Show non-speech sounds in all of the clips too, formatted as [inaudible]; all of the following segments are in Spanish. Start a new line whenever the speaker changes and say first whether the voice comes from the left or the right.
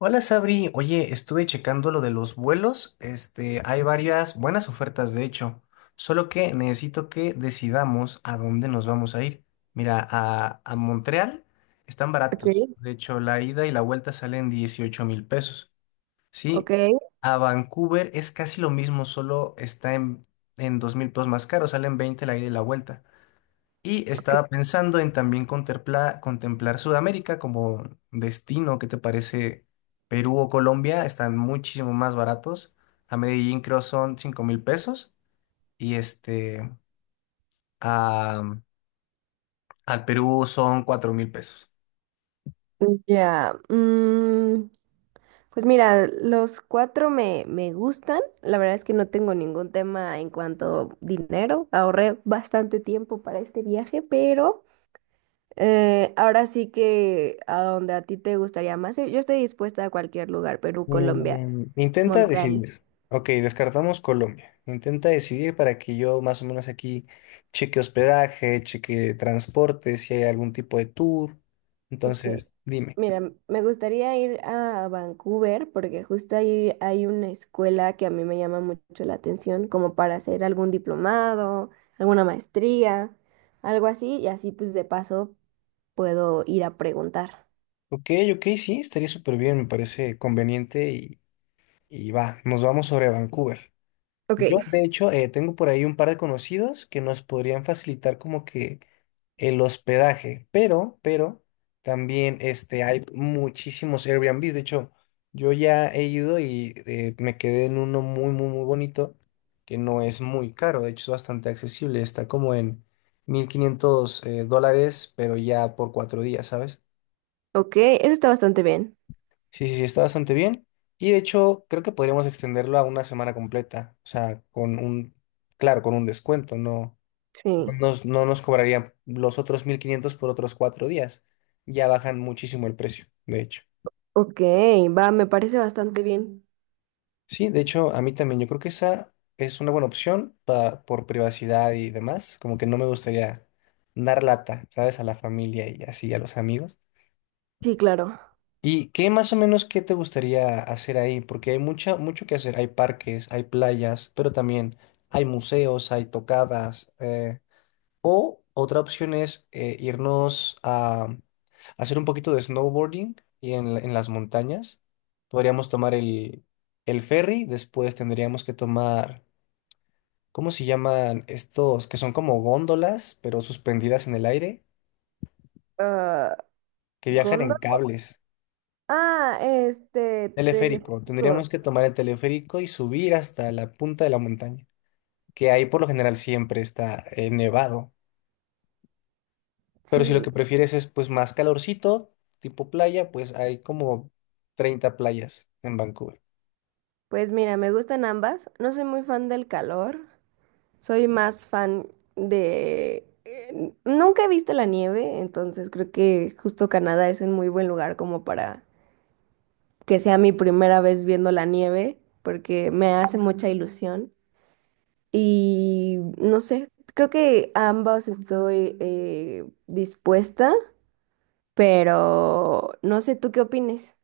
left: Hola Sabri, oye, estuve checando lo de los vuelos, hay varias buenas ofertas de hecho, solo que necesito que decidamos a dónde nos vamos a ir. Mira, a Montreal están
right: Ok,
left: baratos, de hecho la ida y la vuelta salen 18,000 pesos,
right: ok,
left: ¿sí? A Vancouver es casi lo mismo, solo está en 2 mil pesos más caro, salen 20 la ida y la vuelta. Y
right: ok.
left: estaba pensando en también contemplar Sudamérica como destino. ¿Qué te parece? Perú o Colombia están muchísimo más baratos. A Medellín creo son 5,000 pesos y a, al Perú son 4,000 pesos.
right: Ya. Pues mira, los cuatro me gustan. La verdad es que no tengo ningún tema en cuanto a dinero. Ahorré bastante tiempo para este viaje, pero ahora sí que a donde a ti te gustaría más. Yo estoy dispuesta a cualquier lugar, Perú, Colombia,
left: Intenta
right: Montreal.
left: decidir. Ok, descartamos Colombia. Intenta decidir para que yo más o menos aquí cheque hospedaje, cheque transporte, si hay algún tipo de tour.
right: Ok,
left: Entonces, dime.
right: mira, me gustaría ir a Vancouver porque justo ahí hay una escuela que a mí me llama mucho la atención, como para hacer algún diplomado, alguna maestría, algo así, y así pues de paso puedo ir a preguntar.
left: Ok, ok, sí, estaría súper bien, me parece conveniente y va, nos vamos sobre Vancouver.
right: Ok,
left: Yo, de hecho, tengo por ahí un par de conocidos que nos podrían facilitar como que el hospedaje, pero también hay muchísimos Airbnbs. De hecho, yo ya he ido y me quedé en uno muy, muy, muy bonito que no es muy caro, de hecho es bastante accesible, está como en 1.500 dólares, pero ya por 4 días, ¿sabes?
right: ok, eso está bastante bien.
left: Sí, sí, sí, está bastante bien. Y de hecho, creo que podríamos extenderlo a una semana completa. O sea, claro, con un descuento. No,
right: Sí,
left: no nos cobrarían los otros 1,500 por otros 4 días. Ya bajan muchísimo el precio, de hecho.
right: ok, va, me parece bastante bien.
left: Sí, de hecho, a mí también. Yo creo que esa es una buena opción para, por privacidad y demás. Como que no me gustaría dar lata, ¿sabes? A la familia y así, a los amigos.
right: Sí, claro.
left: ¿Y qué más o menos qué te gustaría hacer ahí? Porque hay mucho que hacer. Hay parques, hay playas, pero también hay museos, hay tocadas. O otra opción es irnos a hacer un poquito de snowboarding y en las montañas. Podríamos tomar el ferry, después tendríamos que tomar, ¿cómo se llaman estos? Que son como góndolas, pero suspendidas en el aire,
right: Ah,
left: que viajan
right: Gondo.
left: en cables.
right: Ah,
left: Teleférico.
right: telefónicos.
left: Tendríamos que tomar el teleférico y subir hasta la punta de la montaña, que ahí por lo general siempre está nevado. Pero si lo
right: Sí,
left: que prefieres es pues más calorcito, tipo playa, pues hay como 30 playas en Vancouver.
right: pues mira, me gustan ambas. No soy muy fan del calor. Soy más fan de... nunca he visto la nieve, entonces creo que justo Canadá es un muy buen lugar como para que sea mi primera vez viendo la nieve, porque me hace mucha ilusión. Y no sé, creo que a ambos estoy dispuesta, pero no sé tú qué opines.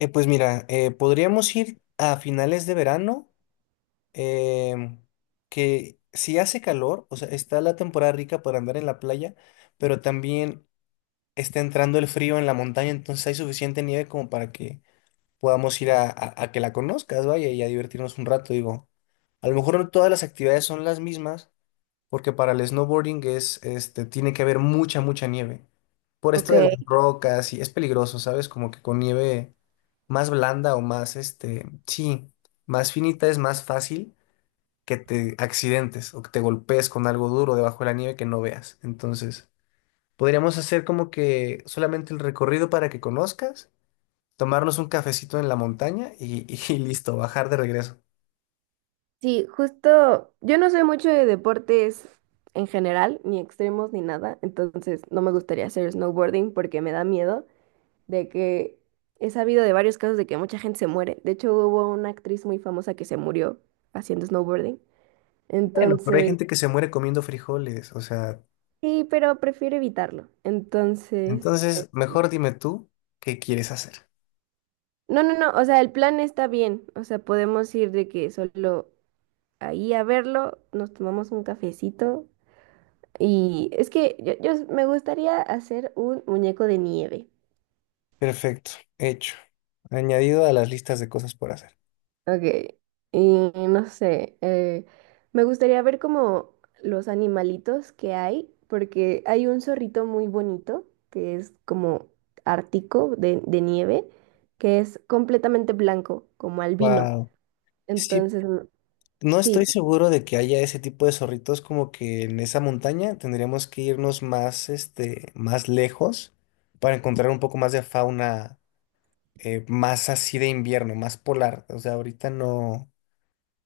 left: Pues mira, podríamos ir a finales de verano, em, que si hace calor, o sea, está la temporada rica para andar en la playa, pero también está entrando el frío en la montaña, entonces hay suficiente nieve como para que podamos ir a que la conozcas, vaya, y a divertirnos un rato, digo. A lo mejor no todas las actividades son las mismas, porque para el snowboarding es, tiene que haber mucha, mucha nieve. Por esto
right: Ok.
left: de las rocas, y es peligroso, ¿sabes? Como que con nieve más blanda o más, sí, más finita es más fácil que te accidentes o que te golpees con algo duro debajo de la nieve que no veas. Entonces, podríamos hacer como que solamente el recorrido para que conozcas tomarnos un cafecito en la montaña y [laughs] listo, bajar de regreso.
right: Sí, justo, yo no soy mucho de deportes en general, ni extremos ni nada, entonces no me gustaría hacer snowboarding porque me da miedo de que he sabido de varios casos de que mucha gente se muere. De hecho, hubo una actriz muy famosa que se murió haciendo snowboarding.
left: Bueno, pero hay
right: Entonces,
left: gente que se muere comiendo frijoles, o sea,
right: sí, pero prefiero evitarlo. Entonces,
left: entonces mejor dime tú qué quieres hacer.
right: no, no, no, o sea, el plan está bien, o sea, podemos ir de que solo ahí a verlo, nos tomamos un cafecito. Y es que yo me gustaría hacer un muñeco de nieve.
left: Perfecto, hecho. Añadido a las listas de cosas por hacer.
right: Ok, y no sé, me gustaría ver como los animalitos que hay, porque hay un zorrito muy bonito que es como ártico de nieve, que es completamente blanco, como albino.
left: Wow. Sí,
right: Entonces, mm,
left: no
right: sí,
left: estoy seguro de que haya ese tipo de zorritos como que en esa montaña tendríamos que irnos más, más lejos para encontrar un poco más de fauna más así de invierno, más polar. O sea, ahorita no.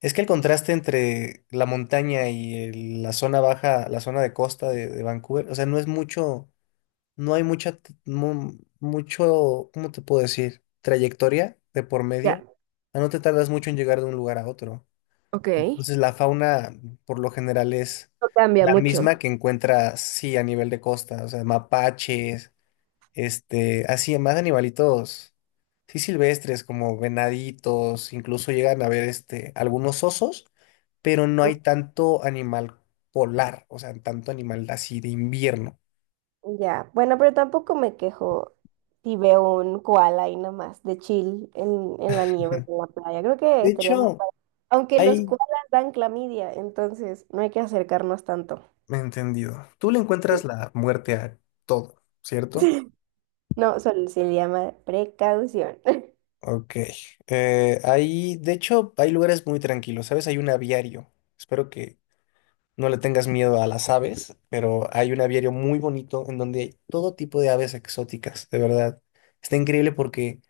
left: Es que el contraste entre la montaña y la zona baja, la zona de costa de Vancouver, o sea, no es mucho, no hay mucho, ¿cómo te puedo decir? Trayectoria de por
right: ya,
left: medio. Ah, no te tardas mucho en llegar de un lugar a otro.
right: ok.
left: Entonces, la fauna, por lo general, es
right: No cambia
left: la
right: mucho.
left: misma que encuentras, sí, a nivel de costa, o sea, mapaches, así, más animalitos, sí, silvestres, como venaditos, incluso llegan a ver, algunos osos pero no hay tanto animal polar, o sea, tanto animal así de invierno.
right: Ya, bueno, pero tampoco me quejo si veo un koala ahí nomás de chill en la nieve
left: [laughs]
right: o en la playa. Creo que
left: De
right: estaríamos,
left: hecho,
right: aunque los
left: hay...
right: koalas dan clamidia, entonces no hay que acercarnos tanto.
left: Entendido. Tú le encuentras
right: [laughs]
left: la muerte a todo, ¿cierto?
right: No, solo se le llama precaución. [laughs]
left: Ok. Ahí, de hecho, hay lugares muy tranquilos, ¿sabes? Hay un aviario. Espero que no le tengas miedo a las aves, pero hay un aviario muy bonito en donde hay todo tipo de aves exóticas, de verdad. Está increíble porque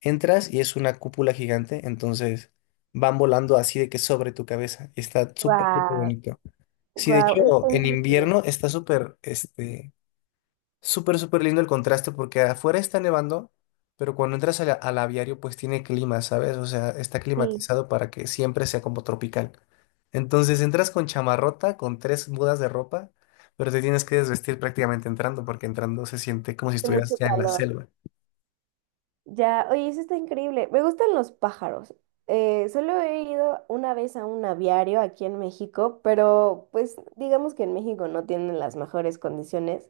left: entras y es una cúpula gigante, entonces van volando así de que sobre tu cabeza. Y está súper, súper
right: Guau,
left: bonito. Sí, de
right: guau,
left: hecho,
right: es
left: en
right: increíble.
left: invierno está súper, súper, súper lindo el contraste porque afuera está nevando, pero cuando entras al aviario pues tiene clima, ¿sabes? O sea, está
right: Sí,
left: climatizado para que siempre sea como tropical. Entonces entras con chamarrota, con tres mudas de ropa, pero te tienes que desvestir prácticamente entrando porque entrando se siente como si
right: hace
left: estuvieras
right: mucho
left: ya en la
right: calor.
left: selva.
right: Ya, oye, eso está increíble. Me gustan los pájaros. Solo he ido una vez a un aviario aquí en México, pero pues digamos que en México no tienen las mejores condiciones.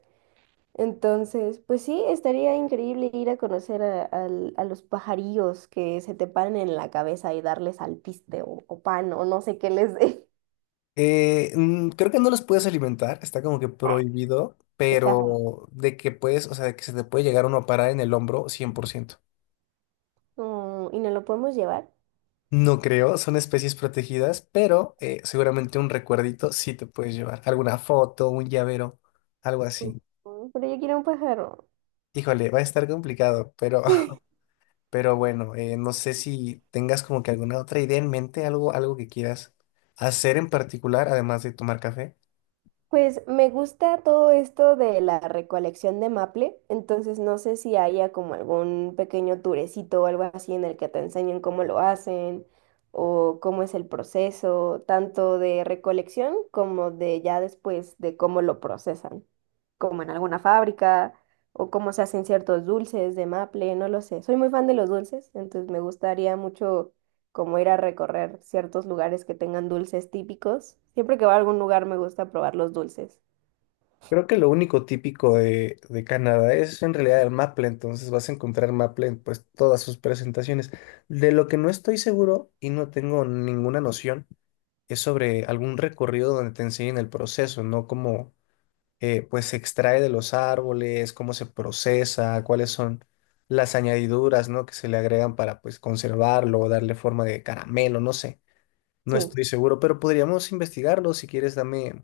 right: Entonces, pues sí, estaría increíble ir a conocer a, a los pajarillos que se te paran en la cabeza y darles alpiste o pan o no sé qué les dé.
left: Creo que no los puedes alimentar, está como que prohibido,
right: [laughs] Qué chafa.
left: pero de que puedes, o sea, de que se te puede llegar uno a parar en el hombro 100%.
right: Mm, ¿y no lo podemos llevar?
left: No creo, son especies protegidas, pero seguramente un recuerdito sí te puedes llevar. Alguna foto, un llavero, algo así.
right: Mm, pero yo quiero un pájaro.
left: Híjole, va a estar complicado, pero, [laughs] pero bueno, no sé si tengas como que alguna otra idea en mente, algo, algo que quieras hacer en particular, además de tomar café.
right: Pues me gusta todo esto de la recolección de maple, entonces no sé si haya como algún pequeño turecito o algo así en el que te enseñen cómo lo hacen o cómo es el proceso, tanto de recolección como de ya después de cómo lo procesan, como en alguna fábrica o cómo se hacen ciertos dulces de maple, no lo sé. Soy muy fan de los dulces, entonces me gustaría mucho como ir a recorrer ciertos lugares que tengan dulces típicos. Siempre que voy a algún lugar me gusta probar los dulces.
left: Creo que lo único típico de Canadá es en realidad el maple, entonces vas a encontrar maple en pues todas sus presentaciones. De lo que no estoy seguro y no tengo ninguna noción. Es sobre algún recorrido donde te enseñen el proceso, no cómo pues se extrae de los árboles, cómo se procesa, cuáles son las añadiduras, ¿no? que se le agregan para pues conservarlo o darle forma de caramelo, no sé. No
right: Sí,
left: estoy seguro, pero podríamos investigarlo. Si quieres, dame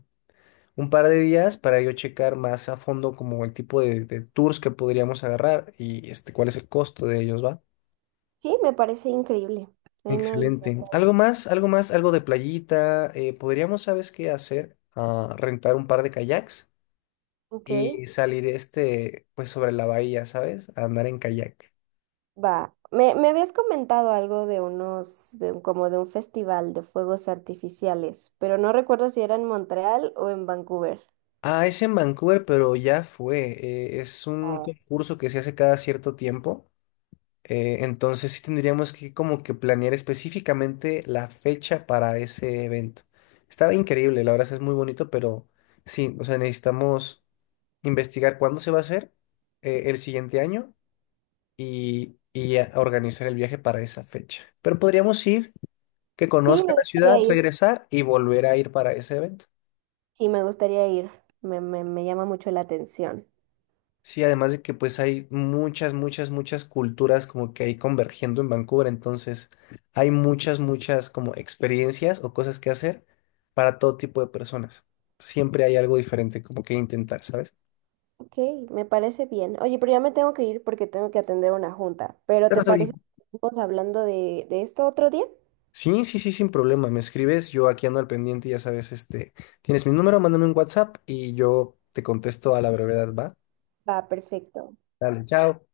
left: un par de días para yo checar más a fondo como el tipo de tours que podríamos agarrar y cuál es el costo de ellos, ¿va?
right: sí, me parece increíble. Ahí me avisas.
left: Excelente. ¿Algo más? ¿Algo más? ¿Algo de playita? Podríamos, ¿sabes qué hacer? Ah, rentar un par de kayaks
right: Ok,
left: y salir pues sobre la bahía, ¿sabes? A andar en kayak.
right: va. Me habías comentado algo de unos, como de un festival de fuegos artificiales, pero no recuerdo si era en Montreal o en Vancouver.
left: Ah, es en Vancouver, pero ya fue. Es un
right: Ah.
left: concurso que se hace cada cierto tiempo. Entonces sí tendríamos que como que planear específicamente la fecha para ese evento. Estaba increíble, la verdad es muy bonito, pero sí, o sea, necesitamos investigar cuándo se va a hacer el siguiente año organizar el viaje para esa fecha. Pero podríamos ir, que
right: Sí,
left: conozca
right: me
left: la
right: gustaría
left: ciudad,
right: ir.
left: regresar y volver a ir para ese evento.
right: Sí, me gustaría ir. Me llama mucho la atención.
left: Sí, además de que pues hay muchas, muchas, muchas culturas como que hay convergiendo en Vancouver, entonces hay muchas, muchas como experiencias o cosas que hacer para todo tipo de personas. Siempre hay algo diferente como que intentar, ¿sabes?
right: Ok, me parece bien. Oye, pero ya me tengo que ir porque tengo que atender una junta. ¿Pero
left: Pero
right: te
left: sí,
right: parece que estamos hablando de esto otro día?
left: sí, sí, sí, sin problema. Me escribes, yo aquí ando al pendiente, ya sabes, tienes mi número, mándame un WhatsApp y yo te contesto a la brevedad, ¿va?
right: Va, perfecto.
left: Dale, chao.